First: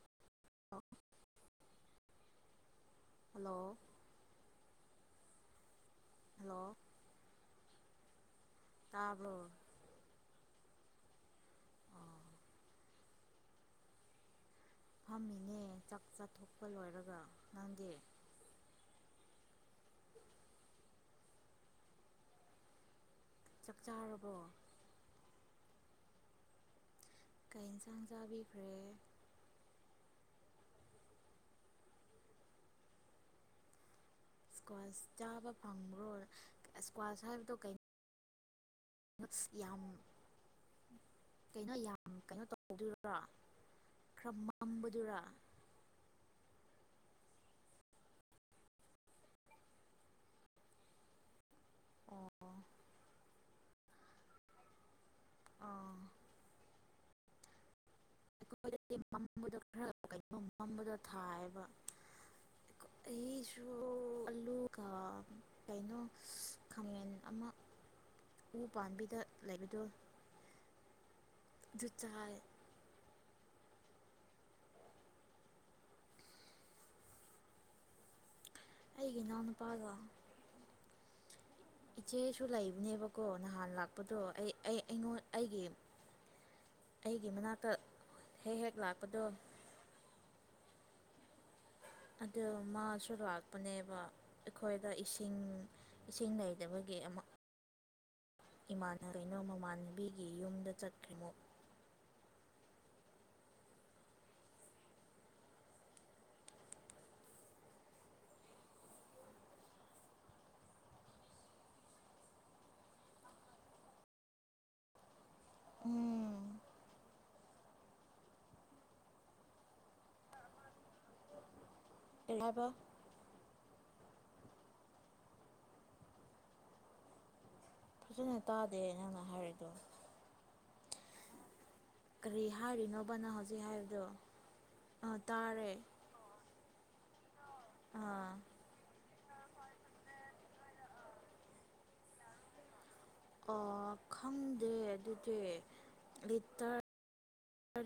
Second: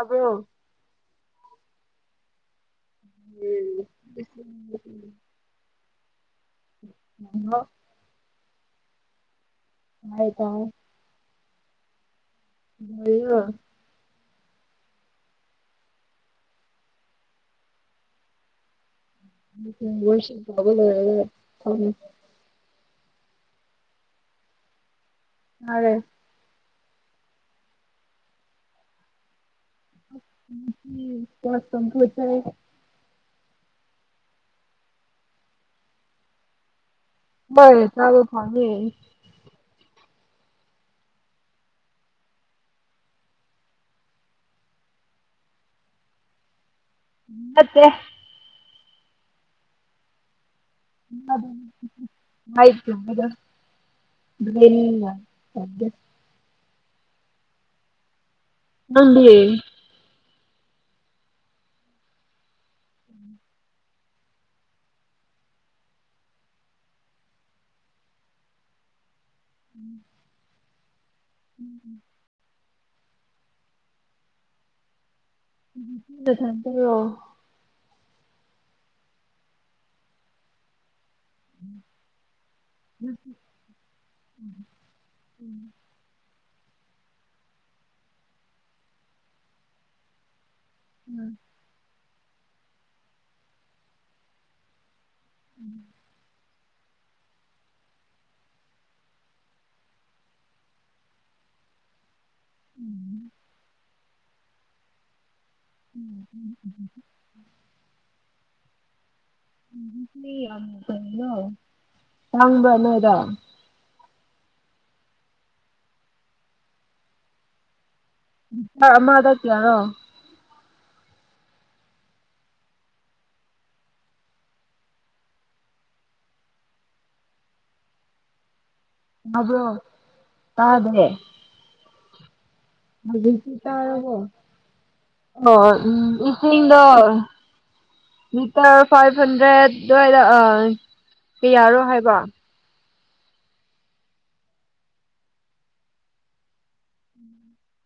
ꯑꯕꯣ hello hello ꯇꯥꯕꯣ ꯍꯩꯃ ꯀꯥꯎꯋꯦ ꯑꯣ [unintelligible] ꯐꯝꯃꯤꯅꯦ ꯆꯥꯛ ꯆꯥꯊꯣꯛꯄ ꯂꯣꯏꯔꯒ ꯅꯪꯗꯤ [unintelligible] ꯆꯥꯛ ꯆꯥꯥꯔꯕꯣ ꯅꯥꯔꯦ ꯀꯩ ꯏꯟꯁꯥꯡ ꯆꯥꯕꯤꯈ꯭ꯔꯦ [unintelligible] ꯁꯀ꯭ꯋꯥꯁ ꯆꯥꯕ ꯐꯪꯕ꯭ꯔꯣ ꯁꯀ꯭ꯋꯥꯁ ꯍꯥꯏꯕꯗꯣ ꯍꯣꯏ ꯀꯩꯅꯣ ꯆꯥꯕ ꯐꯪꯉꯦ ꯃꯁ ꯌꯥꯝ [inaudible] ꯀꯩꯅꯣ ꯌꯥꯝ ꯀꯩꯅꯣ ꯇꯧꯗꯣꯏꯔꯣ ꯈ꯭ꯔ ꯃꯝꯕꯗꯨꯔꯥ ꯅꯠꯇꯦ [unintelligible] ꯊꯗꯦ ꯑꯣ ꯑꯥ ꯃꯇꯦꯡ ꯅꯪꯗꯤ ꯄꯥꯡꯕꯗꯣ ꯈꯔ ꯃꯝꯃꯕꯗꯣ ꯊꯥꯏꯑꯦꯕ [inaudible] ꯑꯩꯁꯨ ꯑꯂꯨꯒ ꯀꯩꯅꯣ ꯈꯥꯃꯦꯟ ꯑꯃ ꯎ ꯄꯥꯝꯕꯤꯗ ꯂꯩꯕꯗꯣ ꯨ ꯟꯨꯠ ꯭ꯆꯥꯏ ꯗꯁꯟꯇꯔꯣ ꯑꯩꯒꯤ ꯏꯅꯥꯎ ꯅꯨꯨꯄꯥꯒ [inaudible] ꯏꯆꯦꯁꯨ ꯌꯥꯝ ꯂꯩꯕꯅꯦꯕꯀꯣ ꯅꯍꯥꯟ ꯂꯥꯛꯄꯗꯣ ꯑꯩ ꯑꯩ ꯑꯩꯉꯣꯟ ꯑꯩꯒꯤ ꯑꯩꯒꯤ ꯃꯅꯥꯛꯇ ꯍꯦꯛ ꯍꯦꯛ ꯂꯥꯛꯄꯗꯣ ꯎꯝ ꯑꯗꯨ ꯃꯥꯁꯨ ꯂꯥꯛꯄꯅꯦꯕ ꯑꯩꯈꯣꯏꯗ ꯏꯁꯤꯡ ꯏꯁꯤꯡ ꯂꯩ ꯇꯕꯒꯤ ꯑꯃ ꯏꯃꯥꯟꯅꯕꯤꯅꯣ ꯃꯃꯥꯟꯕꯤꯒꯤ ꯌꯨꯝꯗ ꯆꯠꯈ꯭ꯔꯤꯃꯣ ꯎꯝ ꯎꯝ ꯎꯝ ꯏꯁꯤꯡ ꯌꯥꯝ ꯀꯩꯅꯣ ꯇꯥꯡꯕ꯭ꯔ ꯅꯣꯏꯗ ꯎꯝ ꯂꯤꯇꯔ ꯑꯃꯗ ꯀꯌꯥꯔꯣ [unintelligible] ꯐꯖꯅ ꯇꯥ ꯇꯕꯣ ꯇꯥꯗꯦꯌꯦ ꯀꯔꯤ ꯍꯥꯏ ꯍꯧꯖꯤꯛꯇꯤ ꯇꯥꯔꯕꯣ ꯑꯥ ꯑꯥ [unintelligible] ꯑꯥ ꯂꯤꯇꯔ ꯐꯥꯏꯐ ꯍꯟꯗ꯭ꯔꯦꯠ ꯑꯗꯨꯋꯥꯏꯗ ꯑꯥ ꯀꯌꯥꯔꯣ ꯍꯥꯏꯕ ꯑꯥ ꯈꯪꯗꯦ ꯑꯗꯨꯗꯤ ꯂꯤꯇꯔ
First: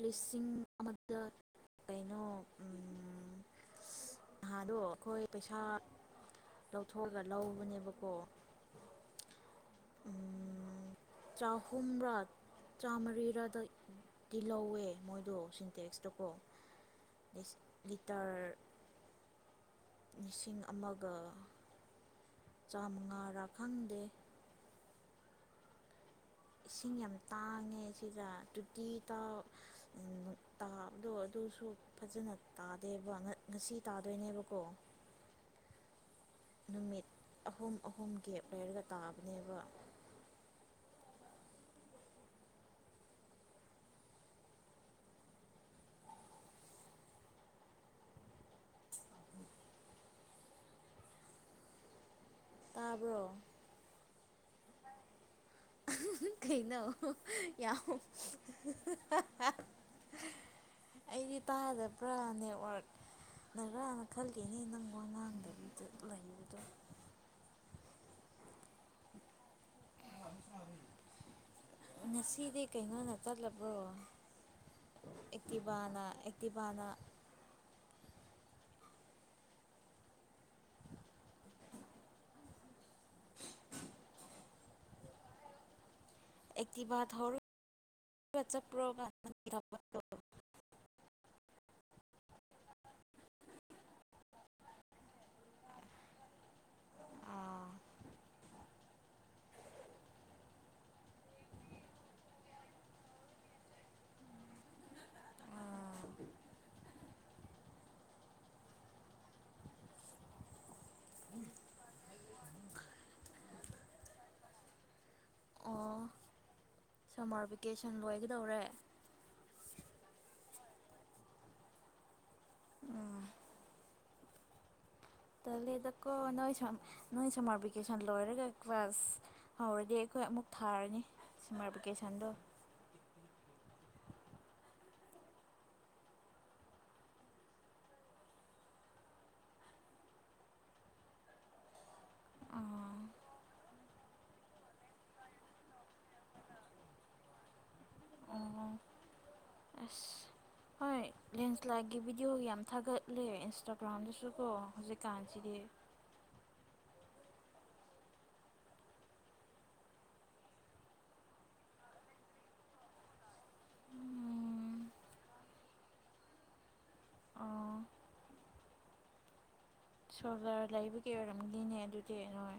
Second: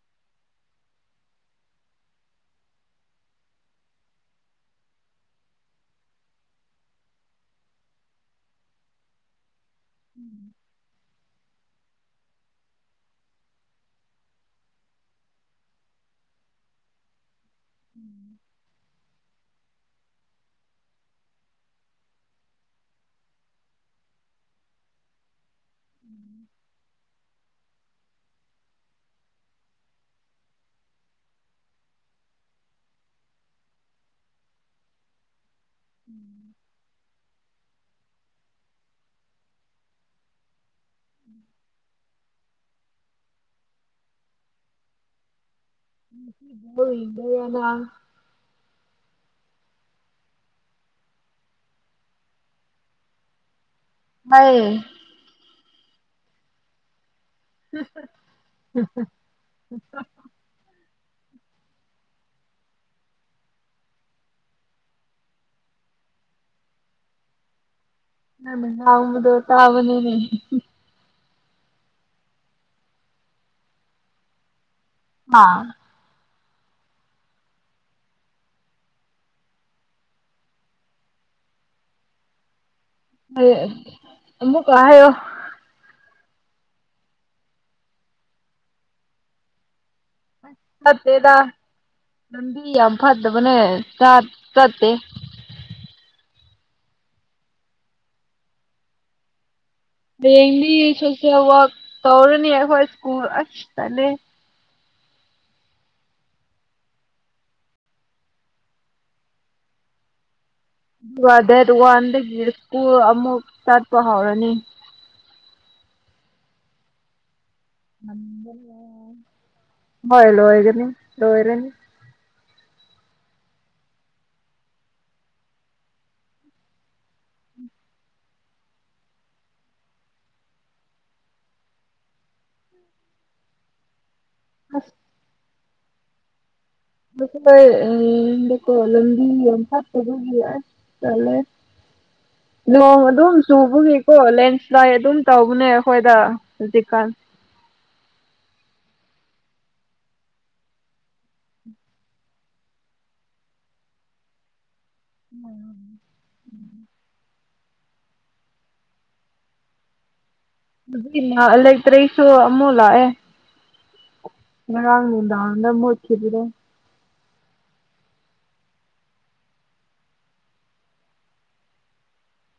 ꯂꯤꯁꯤꯡ ꯑꯃꯗ ꯀꯩꯅꯣ ꯎꯝ ꯅꯍꯥꯟꯗꯣ ꯑꯩꯈꯣꯏ ꯄꯩꯁꯥ ꯂꯧꯊꯣꯛꯑꯒ ꯂꯧꯕꯅꯦꯕꯀꯣ ꯆꯍꯨꯝꯔ ꯆꯥꯝꯃꯔꯤꯔꯗ ꯇꯤꯜꯍꯧꯋꯦ ꯃꯣꯏꯗꯣ ꯁꯤꯟꯇꯦꯛꯁꯇꯀꯣ ꯂꯤ ꯂꯤꯁꯤꯡ ꯑꯃꯒ ꯆꯥꯝꯃꯉꯥꯔꯥ ꯈꯪꯗꯦ ꯏꯁꯤꯡ ꯌꯥꯝ ꯇꯥꯡꯉꯦ ꯁꯤꯗ ꯇꯣꯇꯤꯗꯣ ꯇꯥꯕꯗꯣ ꯑꯗꯨꯁꯨ ꯐꯖꯅ ꯇꯥꯗꯦꯕ ꯉꯁꯤ ꯇꯥꯗꯣꯏꯅꯦꯕꯀꯣ [inaudible] ꯅꯨꯃꯤꯠ ꯑꯍꯨꯝ ꯑꯍꯨꯝ ꯒꯦꯞ ꯂꯩꯔꯒ ꯇꯥꯕꯅꯦꯕ [inaudible] [unintelligible] ꯇꯥꯕ꯭ꯔꯣ ꯇꯥꯏꯌꯦ ꯑꯍꯥ ꯍꯥ ꯀꯩꯅꯣ ꯌꯥꯝ [unintelligible] ꯑꯩꯗꯤ ꯇꯥꯗꯕ꯭ꯔꯥ ꯅꯦꯠꯋꯥꯔꯛ ꯉꯔꯥꯡꯅ ꯈꯟꯂꯤꯅꯦ ꯅꯪ ꯋꯥꯉꯥꯡꯗꯕꯤꯗ ꯂꯩꯕꯗꯣ ꯅꯪꯅ ꯉꯥꯡꯕꯗꯣ ꯇꯥꯕꯅꯤꯅꯦ ꯉꯁꯤꯗꯤ ꯀꯩꯅꯣꯅ ꯆꯠꯂꯕꯔꯣ ꯍꯥ ꯑꯦꯛꯇꯤꯚꯥꯅ ꯑꯦꯛꯇꯤꯚꯥꯅ ꯍꯜꯂꯛꯑꯦ ꯑꯃꯨꯛꯀ ꯍꯥꯏꯌꯣ ꯑꯦꯛꯇꯤꯚꯥ ꯊꯧꯔꯒ [unintelligible] ꯆꯠꯄ꯭ꯔꯣ [unintelligible] ꯐꯠ ꯐꯠꯇꯦꯗ ꯂꯝꯕꯤ ꯌꯥꯝ ꯐꯠꯇꯕꯅꯦ ꯆꯥꯠ ꯆꯠꯇꯦ ꯑꯥ ꯍꯌꯦꯡꯗꯤ ꯁꯣꯁꯦꯜ ꯋꯥꯔꯛ ꯇꯧꯔꯅꯤ ꯑꯩꯈꯣꯏ ꯁ꯭ꯀꯨꯜ ꯑꯁ ꯇꯟꯂꯦ ꯑꯗꯨꯒ ꯗꯦꯠ ꯋꯥꯟꯗꯒꯤ ꯁ꯭ꯀꯨꯜ ꯑꯃꯨꯛ ꯆꯠꯄ ꯍꯧꯔꯅꯤ ꯁꯃꯥꯔ ꯕꯦ [unintelligible] ꯍꯣꯏ ꯂꯣꯏꯒꯅꯤ ꯂꯣꯏꯔꯅꯤ ꯎꯝ ꯇꯂꯦꯗꯀꯣ ꯅꯣꯏ ꯁꯝ ꯅꯣꯏ ꯁꯝꯃꯔ ꯚꯦꯀꯦꯁꯟ ꯂꯣꯏꯔꯒ ꯀ꯭ꯂꯥꯁ ꯍꯧꯔꯗꯤ ꯑꯩ ꯍꯣꯏ ꯑꯃꯨꯛ ꯊꯥꯔꯅꯤ ꯁꯝꯃꯔ ꯚꯦꯀꯦꯁꯟꯗꯣ [inaudible] ꯑꯁ [unintelligible] ꯑꯗꯨꯒ ꯂꯝꯕꯤ ꯌꯝ ꯐꯠꯇꯕꯒꯤ ꯑꯁ ꯇꯜꯂꯦ ꯅꯣꯡ ꯑꯗꯨꯝ ꯆꯨꯕꯒꯤ ꯑꯣ ꯂꯦꯟ ꯁ꯭ꯂꯥꯠ ꯑꯗꯨꯝ ꯇꯧꯕꯅꯦ ꯑꯩꯈꯣꯏꯗ ꯍꯧꯖꯤꯛꯀꯥꯟ [inaudible] ꯑꯁ ꯍꯣꯏ ꯂꯦꯟꯁ꯭ꯂꯥꯠꯀꯤ ꯚꯤꯗꯤꯌꯣ ꯌꯥꯝ ꯊꯥꯒꯠꯂꯦ ꯏꯟꯁꯇꯥꯒ꯭ꯔꯥꯝꯗꯁꯨ ꯀꯣ ꯍꯧꯖꯤꯛ ꯎꯝ [unintelligible] ꯂꯩꯇ꯭ꯔꯦ ꯑꯩꯁꯨ ꯑꯃꯨꯛ ꯂꯥꯛꯑꯦ ꯉꯔꯥꯡ ꯅꯨꯡꯗꯥꯡꯗ ꯃꯠꯈꯤꯕꯗꯣ ꯁꯣꯜꯚꯔ ꯂꯩꯕꯒꯤ ꯑꯣꯏꯔꯝꯅꯤꯅꯦ ꯑꯗꯨꯗꯤ ꯅꯣꯏ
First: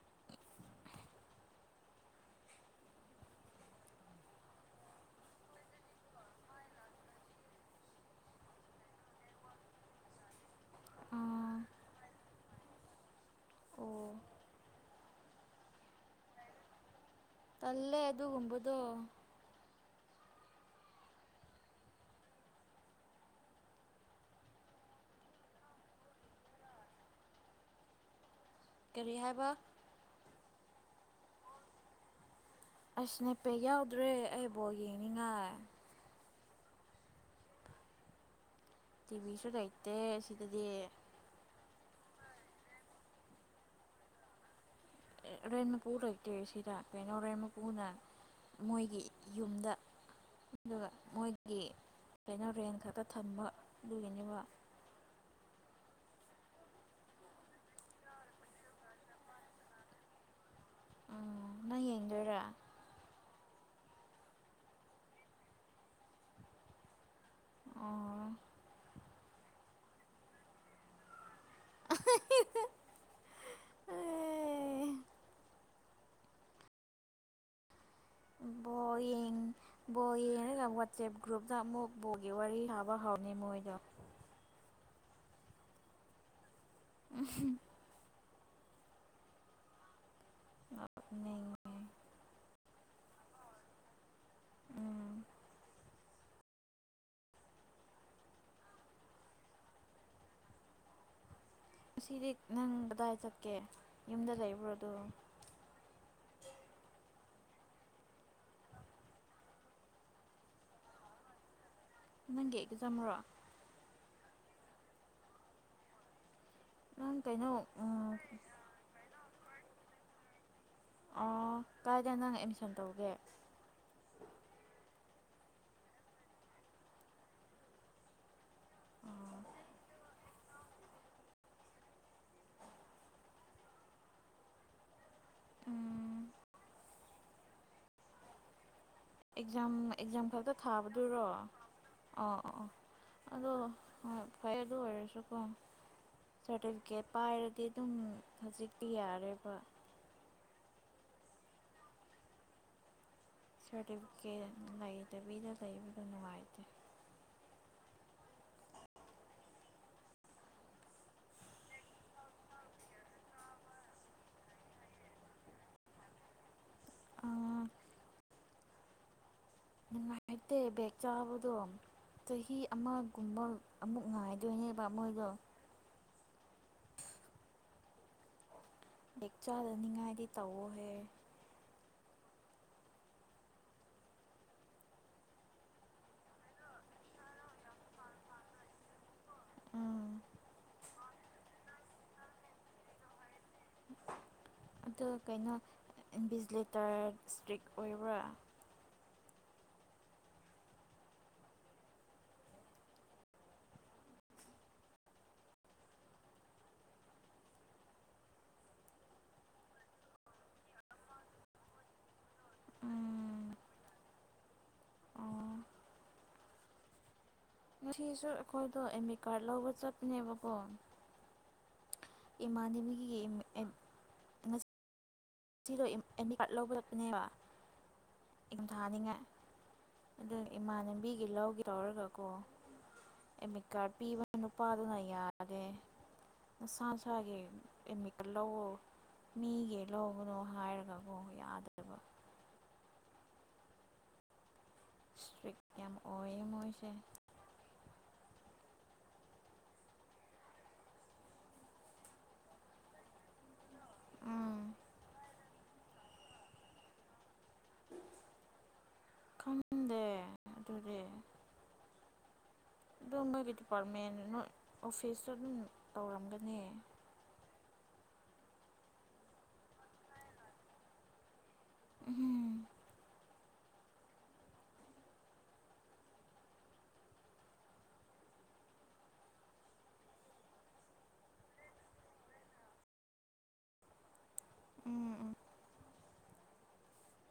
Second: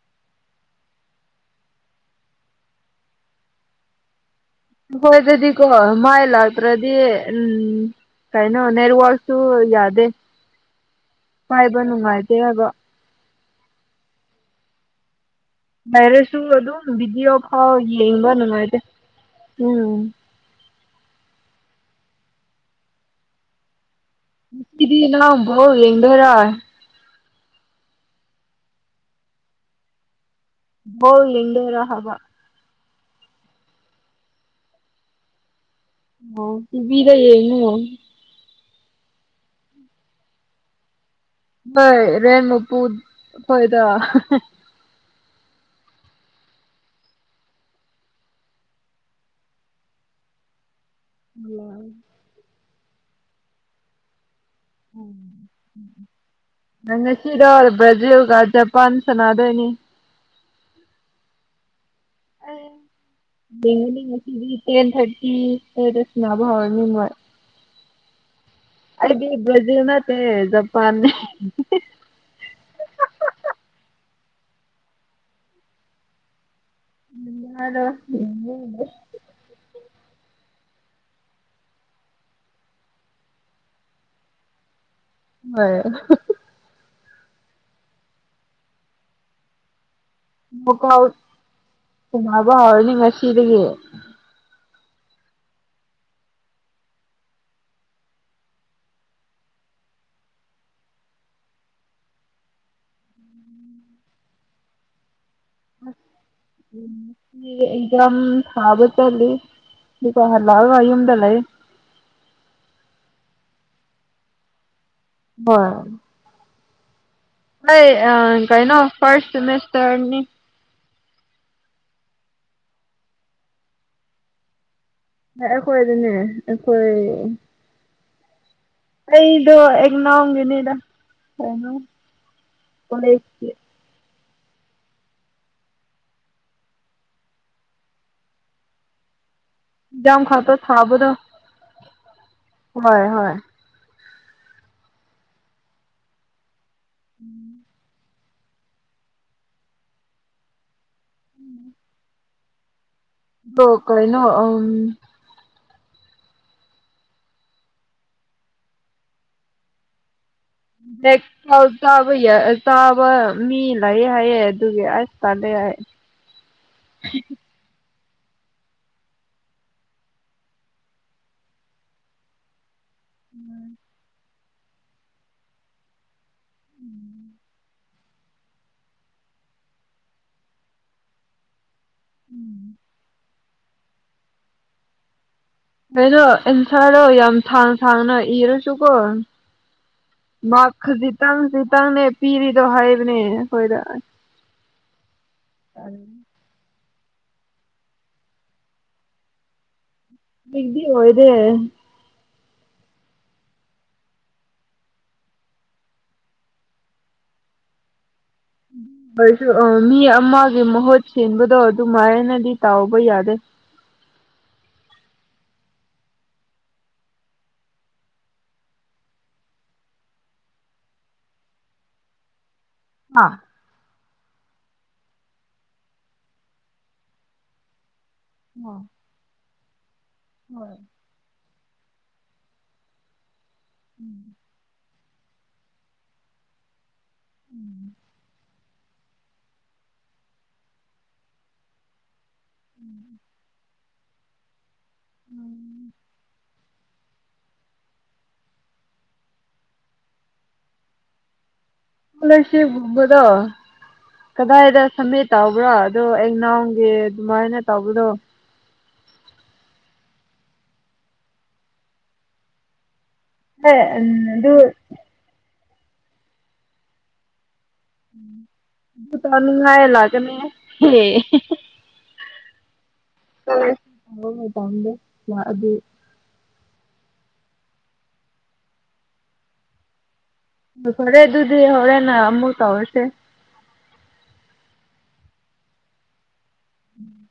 [inaudible] ꯃꯈꯣꯏꯗꯗꯤꯀꯣ ꯃꯥꯏ ꯂꯥꯛꯇ꯭ꯔꯗꯤ ꯎꯝ ꯀꯩꯅꯣ ꯅꯦꯠꯋꯥꯛꯁꯨ ꯌꯥꯗꯦ ꯑꯣ ꯄꯥꯏꯕ ꯅꯨꯡꯉꯥꯏꯇꯦ ꯍꯥꯏꯕ ꯃꯔꯤꯁꯁꯨ ꯑꯗꯨꯝ ꯚꯤꯗꯤꯌꯣꯐꯥꯎ ꯇꯜꯂꯦ ꯌꯦꯡꯕ ꯑꯗꯨꯒꯨꯝꯕꯗꯣ ꯅꯨꯡꯉꯥꯏꯇꯦ ꯎꯝ ꯉꯁꯤꯗꯤ ꯅꯪ ꯕꯣꯜ ꯌꯦꯡꯗꯣꯏꯔꯣ ꯀꯔꯤ ꯍꯥꯏꯕ ꯍꯣ ꯌꯦꯡꯗꯣꯏꯔ ꯍꯥꯏꯕ ꯑꯁ ꯅꯦꯠꯄꯦꯛ ꯌꯥꯎꯗ꯭ꯔꯦ ꯑꯩ ꯕꯣꯜ ꯌꯦꯡꯅꯤꯡꯉꯥꯏ ꯑꯣ ꯇꯤꯚꯤꯗ ꯌꯦꯡꯉꯣ ꯇꯤꯚꯤꯁꯨ ꯂꯩꯇꯦ ꯑꯁꯤꯗꯗꯤ ꯍꯣꯏ ꯔꯦꯟ ꯃꯄꯨ ꯈꯣꯏꯗ ꯍꯍꯦ ꯍꯦ ꯔꯦꯟ ꯃꯄꯨꯨ ꯂꯩꯇꯦ ꯁꯤꯗ ꯀꯩꯅꯣ ꯔꯦꯟ ꯃꯄꯨꯨꯅ ꯃꯣꯏꯒꯤ ꯌꯨꯝꯗ ꯑꯗꯨꯒ ꯃꯣꯏꯒꯤ ꯀꯩꯅꯣ ꯔꯦꯟ ꯈꯛꯇ ꯊꯝꯕ ꯑꯗꯨꯒꯤꯅꯦꯕ ꯎꯝ ꯎꯝ ꯅꯪ ꯉꯁꯤꯗꯣ ꯕ꯭ꯔꯥꯖꯤꯜꯒ ꯖꯄꯥꯟ ꯁꯅꯥꯗꯣꯏꯅꯤ ꯎꯝ ꯅꯪ ꯌꯦꯡ ꯑꯩ ꯌꯦꯡꯉꯅꯤ ꯉꯁꯤꯗꯤ ꯇꯦꯟ ꯊꯔꯇꯤ ꯁꯋꯥꯏꯗ ꯁꯟꯅꯕ ꯍꯧꯔꯅꯤ ꯃꯣꯏ ꯑꯣ ꯑꯩꯗꯤ ꯕ꯭ꯔꯥꯖꯤꯜ ꯅꯠꯇꯦ ꯖꯄꯥꯟꯅꯦ ꯍꯤ ꯍꯤꯪ ꯍꯥ ꯍꯥ ꯍꯥ ꯑꯦ [unintelligible] ꯕꯣꯜ ꯌꯦꯡ ꯕꯣꯜ ꯌꯦꯡꯔꯒ ꯑꯃꯨꯛ ꯋꯥꯆꯦꯞ ꯒ꯭ꯔꯨꯞꯇ ꯑꯃꯨꯛ ꯕꯣꯜꯒꯤ ꯋꯥꯔꯤ ꯁꯥꯕ ꯍꯧꯅꯤ ꯃꯣꯏꯗꯣ ꯍꯣꯏ ꯑꯍ ꯍꯨ ꯎꯝꯍꯨꯝ ꯕꯀꯥꯎ ꯅꯣꯛꯅꯤꯡꯉꯦ ꯁꯥꯅꯕ ꯍꯧꯔꯅꯤ ꯉꯁꯤꯗꯒꯤ ꯎꯝ ꯉꯁꯤꯗꯤ ꯅꯪ ꯀꯗꯥꯏ ꯆꯠꯀꯦ ꯌꯨꯝꯗ ꯂꯩꯕ꯭ꯔꯣ ꯗꯨꯝ ꯑꯁ [unintelligible] ꯑꯦꯛꯖꯥꯝ ꯊꯥꯕ ꯆꯠꯂꯨꯏ ꯗꯨꯀ ꯍꯜꯂꯛꯑꯒ ꯌꯨꯝꯗ ꯂꯩꯌꯦ ꯅꯪꯒꯤ ꯑꯦꯛꯖꯥꯝꯔꯣ [unintelligible] ꯅꯪ ꯀꯩꯅꯣ ꯍꯣꯏ ꯎꯝ ꯑꯥ ꯀꯩꯅꯣ ꯐꯥꯔꯁ ꯁꯦꯃꯤꯁꯇ꯭ꯔꯅꯤ ꯑꯣ ꯀꯥꯏꯗ ꯅꯪ ꯑꯦꯠꯃꯤꯁꯟ ꯇꯧꯒꯦ ꯑꯥ ꯑꯩꯈꯣꯏꯗꯅꯦ ꯑꯩꯈꯣꯏ ꯅꯦꯗꯥ ꯀꯩꯅꯣ ꯀꯣꯂꯦꯁꯀꯤ ꯎꯝ ꯑꯦꯛꯖꯥꯝ ꯑꯦꯛꯖꯥꯝ ꯈꯛꯇ ꯊꯥꯕꯗꯨꯔꯣ ꯑꯣ ꯑꯣ ꯍꯣꯏ ꯍꯣꯏ ꯑꯗꯣ ꯍꯣꯏ ꯐꯩ ꯑꯗꯨ ꯑꯣꯏꯔꯁꯨꯀꯣ ꯁ꯭ꯔꯇꯤꯐꯤꯀꯦꯠ ꯄꯥꯏꯔꯗꯤ ꯑꯗꯨꯝ ꯍꯧꯖꯤꯛꯇꯤ ꯌꯥꯔꯦꯕ ꯑꯗꯣ ꯀꯩꯅꯣ ꯁ꯭ꯔꯇꯤꯐꯤꯀꯦꯠ ꯎꯝ ꯂꯩꯗꯕꯤꯗ ꯕꯦꯛ [unintelligible] ꯆꯥꯕ ꯃꯤ ꯂꯩꯌꯦ ꯍꯥꯏꯌꯦ ꯑꯗꯨꯒꯤ ꯑꯁ ꯇꯥꯜꯂꯦ [unintelligible] ꯅꯨꯡꯉꯥꯏꯇꯦ ꯕꯦꯛ ꯆꯥꯕꯗꯣ ꯆꯍꯤ ꯑꯃꯒꯨꯝꯕ ꯑꯃꯨꯛ ꯉꯥꯏ ꯗꯨꯅꯦꯕ ꯃꯣꯏꯒ ꯎꯝ ꯕꯦꯛ ꯆꯥꯗꯅꯤꯡꯉꯥꯏꯗꯤ ꯇꯧꯋꯣ ꯍꯦ ꯎꯝ ꯀꯩꯅꯣ ꯑꯦꯟꯊ꯭ꯔꯗꯣ ꯌꯥꯝ ꯊꯥꯡ ꯁꯥꯡꯅ ꯏꯔꯁꯨꯀꯣ ꯎꯝ ꯃꯥꯔꯛ ꯈꯖꯤꯛꯇꯪ ꯈꯖꯤꯛꯇꯪꯅꯦ ꯄꯤꯔꯤꯗꯣ ꯍꯥꯏꯕꯅꯦ ꯑꯩꯈꯣꯏꯗ ꯑꯗꯣ ꯀꯩꯅꯣ ꯏꯟꯕꯤꯖꯤꯂꯦꯇ꯭ꯔ ꯁ꯭ꯇꯔꯤꯛ ꯑꯣꯏꯕ꯭ꯔꯥ ꯕꯦꯛꯗꯤ ꯑꯣꯏꯗꯦ [unintelligible] ꯑꯥ ꯃꯤ ꯑꯃꯒꯤ ꯃꯍꯨꯠ ꯁꯤꯟꯕꯗꯣ ꯑꯗꯨꯃꯥꯏꯅ ꯗꯤ ꯇꯧꯕ ꯌꯥꯗꯦ ꯎꯝ ꯑꯣ ꯉꯁꯤꯁꯨ ꯑꯩꯈꯣꯏꯗꯣ ꯑꯦꯗꯃꯤꯀꯥ꯭ꯔꯠꯗ ꯂꯧꯕ ꯆꯠꯄꯅꯦꯕꯀꯣ ꯏꯃꯥꯟꯅꯕꯤꯒꯤ ꯍꯥ [unintelligible] ꯁꯤꯔꯣ ꯑꯦꯗ ꯑꯦꯗꯃꯤ ꯀꯥ꯭ꯔꯠꯗ ꯂꯧꯕꯤꯔꯛꯄꯅꯦꯕ ꯏꯪꯊꯅꯤꯡꯉꯥꯏ ꯑꯗꯨ ꯁ꯭ꯀꯣꯂꯔꯁꯤꯞꯒꯨꯝꯕꯗꯣ ꯏꯃꯥꯟꯅꯕꯤꯒꯤ ꯂꯧꯒꯦ ꯇꯧꯔꯒ ꯀꯣ ꯑꯦꯗꯃꯤꯠ ꯀꯥ꯭ꯔꯠꯗ ꯄꯤꯕ ꯅꯨꯄꯥꯗꯨꯅ ꯑꯩ ꯌꯥꯗꯦ ꯅꯥꯁꯥ ꯅꯁꯥꯒꯤ ꯑꯦꯗꯃꯤꯀ꯭ꯔꯥꯠꯗ ꯂꯧꯋꯣ ꯃꯤꯒꯤꯂꯧ ꯎꯝ ꯁ꯭ꯄꯔꯤꯛ ꯌꯥꯝ ꯑꯣꯏꯌꯦ ꯃꯣꯏꯁꯦ ꯁ꯭ꯀꯣꯂ꯭ꯔꯁꯤꯞ ꯒꯨꯝꯕꯗꯣ ꯎꯝ ꯀꯗꯥꯏꯗ ꯁꯝꯃꯤꯠ ꯇꯧꯕ꯭ꯔꯥ ꯑꯥꯗꯣ ꯑꯦꯛꯅꯥꯟꯒꯤ ꯑꯗꯨꯃꯥꯏꯅꯦ ꯇꯧꯕꯗꯣ ꯑꯥꯗꯨꯗꯤ ꯑꯥꯗꯣ ꯅꯣꯏꯒꯤ ꯍꯣꯏ ꯗꯤꯄꯥ꯭ꯔꯠꯃꯦꯟꯗ ꯑꯗꯨ ꯑꯗꯨ ꯑꯣꯐ꯭ꯤꯁꯇ ꯑꯗꯨꯝ ꯇꯧꯔꯝꯒꯅꯤ [unintelligible] ꯎꯝ ꯎꯝ [unintelligible] ꯍꯣꯏ ꯐꯔꯦ ꯑꯗꯨꯗꯤ ꯍꯣꯔꯦꯟ ꯑꯃꯨꯛ ꯇꯧꯔꯁꯦ ꯎꯝ ꯎꯝ